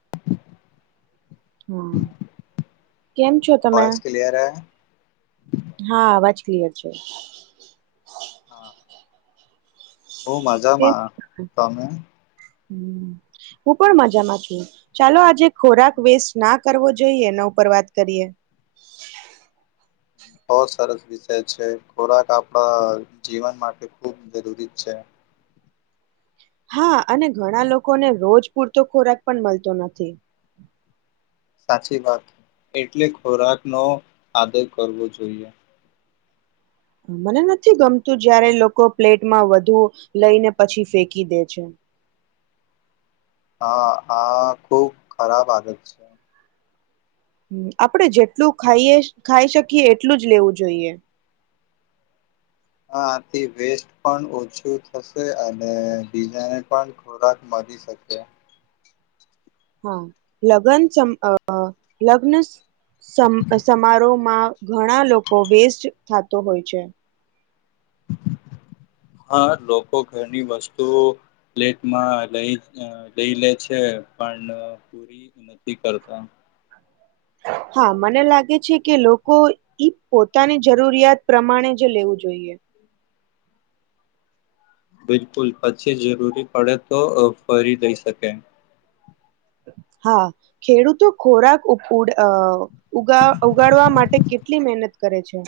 [unintelligible] હમ. કેમ છો તમે? વોઇસ ક્લિયર હે હા, અવાજ. [unintelligible] હા. હું કેમ મજામાં છો? તમે? હું પણ મજામાં છું. ચાલો, આજે ખોરાક વેસ્ટ ના કરવો જોઈએ એના ઉપર વાત કરીએ. બહુ સરસ વિષય છે. ખોરાક આપણા જીવન માટે ખૂબ જરૂરી છે. હા, અને ઘણા લોકોને રોજ પૂરતો ખોરાક પણ મળતો નથી. સાચી વાત. એટલે, ખોરાકનો આદર કરવો જોઈએ. મને નથી ગમતું, જયારે લોકો પ્લેટમાં વધુ લઈને પછી ફેંકી દે છે. હા, આ ખુબ ખરાબ આદત છે. આપડે જેટલું ખાઈએ ખાઈ શકીએ, એટલું જ લેવું જોઈએ. હા, આથી વેસ્ટ પણ ઓછું થશે અને બીજાને પણ ખોરાક મળી શકે. હા, લગ્ન લગ્ન-સમારોહમાં ઘણા લોકો વેસ્ટ થતો હોય છે. હા, લોકો ઘરની વસ્તુ પ્લેટમાં લઈ લઈ લે છે, પણ પૂરી નથી કરતા. હા, મને લાગે છે કે લોકો ઈ પોતાની જરૂરિયાત પ્રમાણે જ લેવું જોઈએ. બિલકુલ, પછી જરૂરી પડે તો ફરી લઈ શકે. હા, ખેડૂતો ખોરાક ઉગા ઉગાડવા માટે કેટલી મહેનત કરે છે.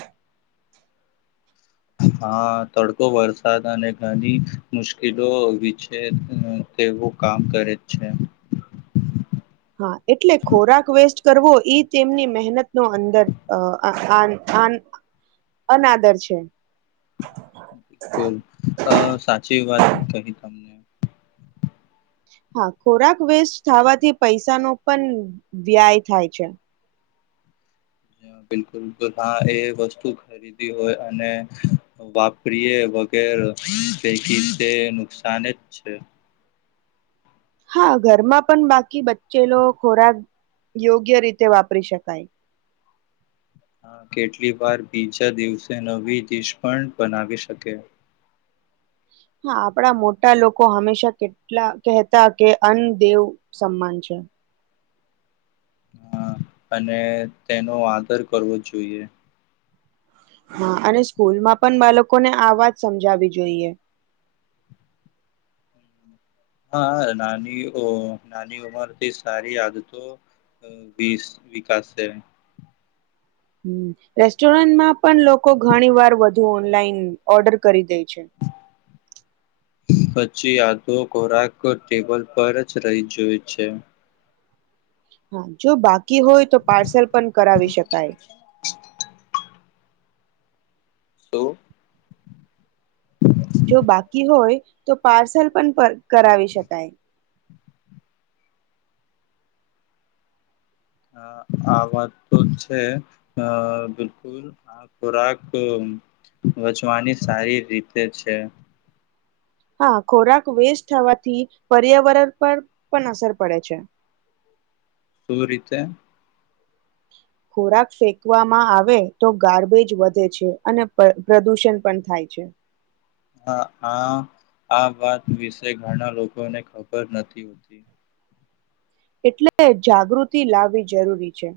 હા, તડકો, વરસાદ અને ઘણી મુશ્કેલો વિકસે છે તેવું કામ કરે જ છે. હા એટલે ખોરાક વેસ્ટ કરવો, એ તેમની મહેનત નો અંદર અનાદર છે. બિલકુલ, અ સાચી વાત. કહી, તમને. હા, ખોરાક વેસ્ટ થવાથી પૈસાનો પણ વ્યાય થાય છે. બિલકુલ. હા, એ વસ્તુ ખરીદી હોય અને વાપરીએ વગેરે પૈકી, તે નુકસાાન જ છે. હા, ઘરમાં પણ બાકી બચેલો ખોરાક યોગ્ય રીતે વાપરી શકાય. હા, કેટલી વાર બીજા દિવસે નવી ડીશ પણ બનાવી શકે. હા, આપણા મોટા લોકો હંમેશા કેટલા કહેતા કે અન્ન દેવ સમાન છે. હા, અને તેનો આદર કરવો જોઈએ. હા, અને સ્કૂલમાં પણ બાળકોને આ વાત સમજાવી જોઈએ. હા, નાની-નાની ઉંમર થી સારી આદતો વિકાસે. રેસ્ટોરન્ટમાં પણ લોકો ઘણી વાર વધુ ઓનલાઈન ઓર્ડર કરી દે છે. પછી આધો ખોરાક ટેબલ પર જ રહી જોય છે. હા, જો બાકી હોય તો, પાર્સલ પણ કરાવી શકાય. તો હ જો બાકી હોય તો પાર્સલ પણ કરાવી શકાય હ આ વાત તો છે બિલકુલ આ ખોરાક વચવાની સારી રીતે છે હા ખોરાક વેસ્ટ થવાથી પર્યાવરણ પર પણ અસર પડે છે શું રીતે ખોરાક ફેંકવામાં આવે તો ગાર્બેજ વધે છે અને પ્રદૂષણ પણ થાય છે હા આ આ વાત વિશે ઘણા લોકોને ખબર નથી હોતી એટલે જાગૃતિ લાવવી જરૂરી છે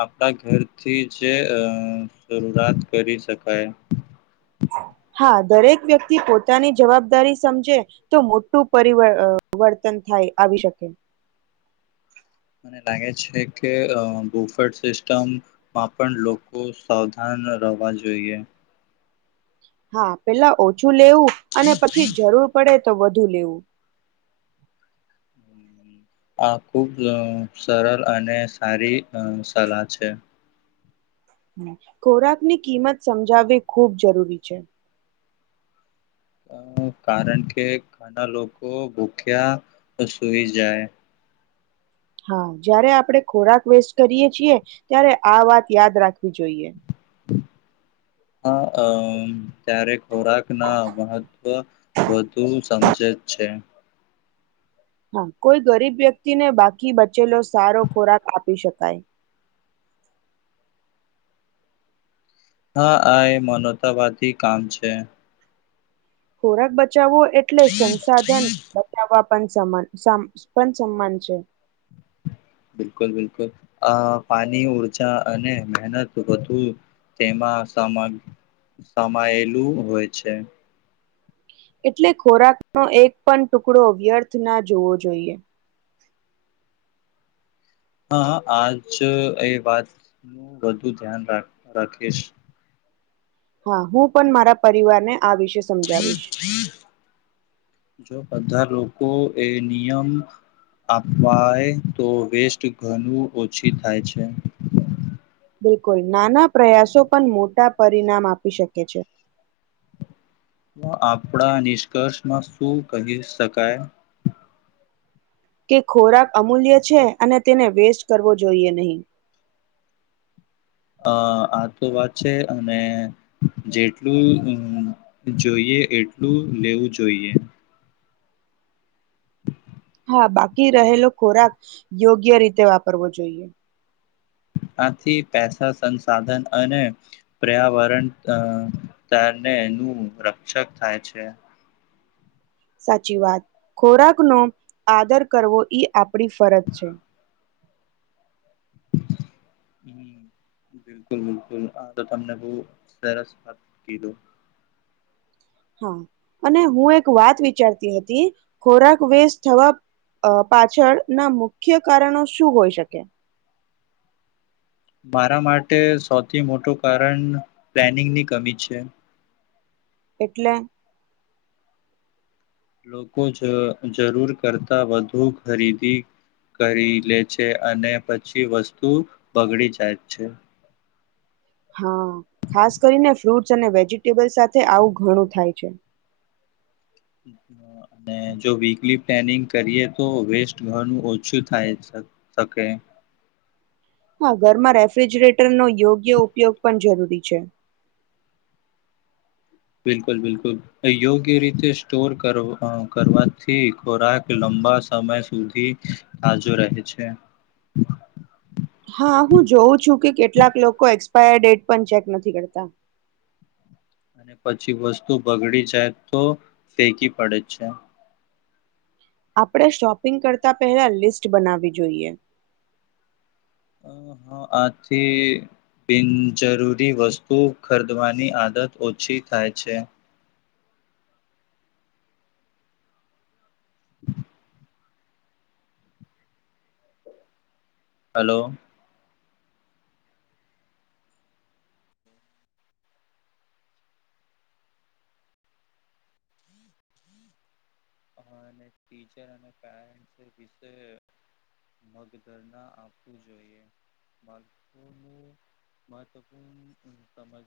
આપણા ઘરથી જે શરૂઆત કરી શકાય હા દરેક વ્યક્તિ પોતાની જવાબદારી સમજે તો મોટું પર વર્તન થાય આવી શકે મને લાગે છે કે બોફટ સિસ્ટમમાં પણ લોકો સાવધાન રહેવા જોઈએ હા પેલા ઓછું લેવું અને પછી જરૂર પડે તો વધુ લેવું આ ખુબ સરલ અને સારી સલાહ છે ખોરાકની કિંમત સમજાવવી ખૂબ જરૂરી છે કારણ કે ઘના લોકો ભૂખ્યા સુૂઈ જાય હા જારે આપણે ખોરાક વેસ્ટ કરીએ છીએ ત્યારે આ વાત યાદ રાખવી જોઈએ હા અ ત્યારે ખોરાક ના મહત્વ વધુ સમજે જ છે હા કોઈ ગરીબ વ્યક્તિને બાકી બચેલો સારો ખોરાક આપી શકાય હા આ એ મનોવતાવાથી કામ છે હોરા આખબ બચાવો એટલે સંસાધન બચવા પણ સમાન પણ સમાન છે બિલકુલ બિલકુલ અ પાણી ઉર્જા અને મહેનત વધુ તેમાં સમાયેલું હોય છે એટલે ખોરાકનો એક પણ ટુકડો અવ્યર્થ ના જોવો જોઈએ હા આજ એ વાતનુંું વધુ ધ્યાન રાખીશ હા હું પણ મારા પરિવારને આ વિશે સમજાવીશ જો બધા લોકો એ નિયમ અવાય તો વેસ્ટ ઘણું ઓછી થાય છે બિલકુલ નાના પ્રયાસો પણ મોટા પરિણામ આપી શકે છે આપણા નિષ્કર્ષમાં શું કહી શકાય કે ખોરાક અમૂલ્ય છે અને તેને વેસ્ટ કરવો જોઈએ નહીં હા આ તો વાત છે, અને જેટલું જોઈએ એટલું લેવું જોઈએ. હા બાકી રહેલો ખોરાક, યોગ્ય રીતે વાપરવો જોઈએ. આથી પેસા સંસાધન અને, પર્યાવરણને નું રક્ષક થાય છે. સાચી વાત ખોરાકનો આદર કરવો ઈ આપણી ફરજ છે. હ બિલકુલ બિલકુલ આ તો તમને બહ સરસ વાત કીધું. હા અને હું એક વાત વિચારતી હતી, ખોરાક વેશ થવા પાછળ ના મુખ્ય કારણો શું હોઈ શકે? મારા માટે સૌથી મોટું કારણ પ્લાનિંગની કમી છે. એટલે? લોકો જ જરૂર કરતા વધુ ખરીદી કરી લે છે, અને પછી વસ્તુ બગડી જાય છે. હા ખાસ કરીને ફ્રૂટસ અને વેજીિટેબલ સાથે આવું ઘણું થાય છે. અને જો વીકલી પ્લાનિંગ કરીએ તો વેસ્ટ ઘણું ઓછું થાય શ શકે. હા ઘરમાં રેફ્રિજરેટરનો યોગ્ય ઉપયોગ પણ જરૂરી છે. બિલકુલ-બિલકુલ, યોગ્ય રીતે સ્ટોર કર અહ કરવાથી ખોરાક લંબા સમય સુધી તાજો રહે છે. હા હું જોઉં છું કે કેટલાક લોકો એક્સપાયર ડેટ પણ ચેક નથી કરતા. અને પછી વસ્તુ બગડી જાય તો ફેંકી પડે છે. આપણે શોપિંગ કરતાં પહેલા લિસ્ટ બનાવવી જોઈએ. હા, હા આથી બિનજરૂરી વસ્તુ ખરીદવાની આદત ઓછી થાય છે. [inaudible] હલો. [unintelligible] મહત્વપૂર્ણ [unintelligible]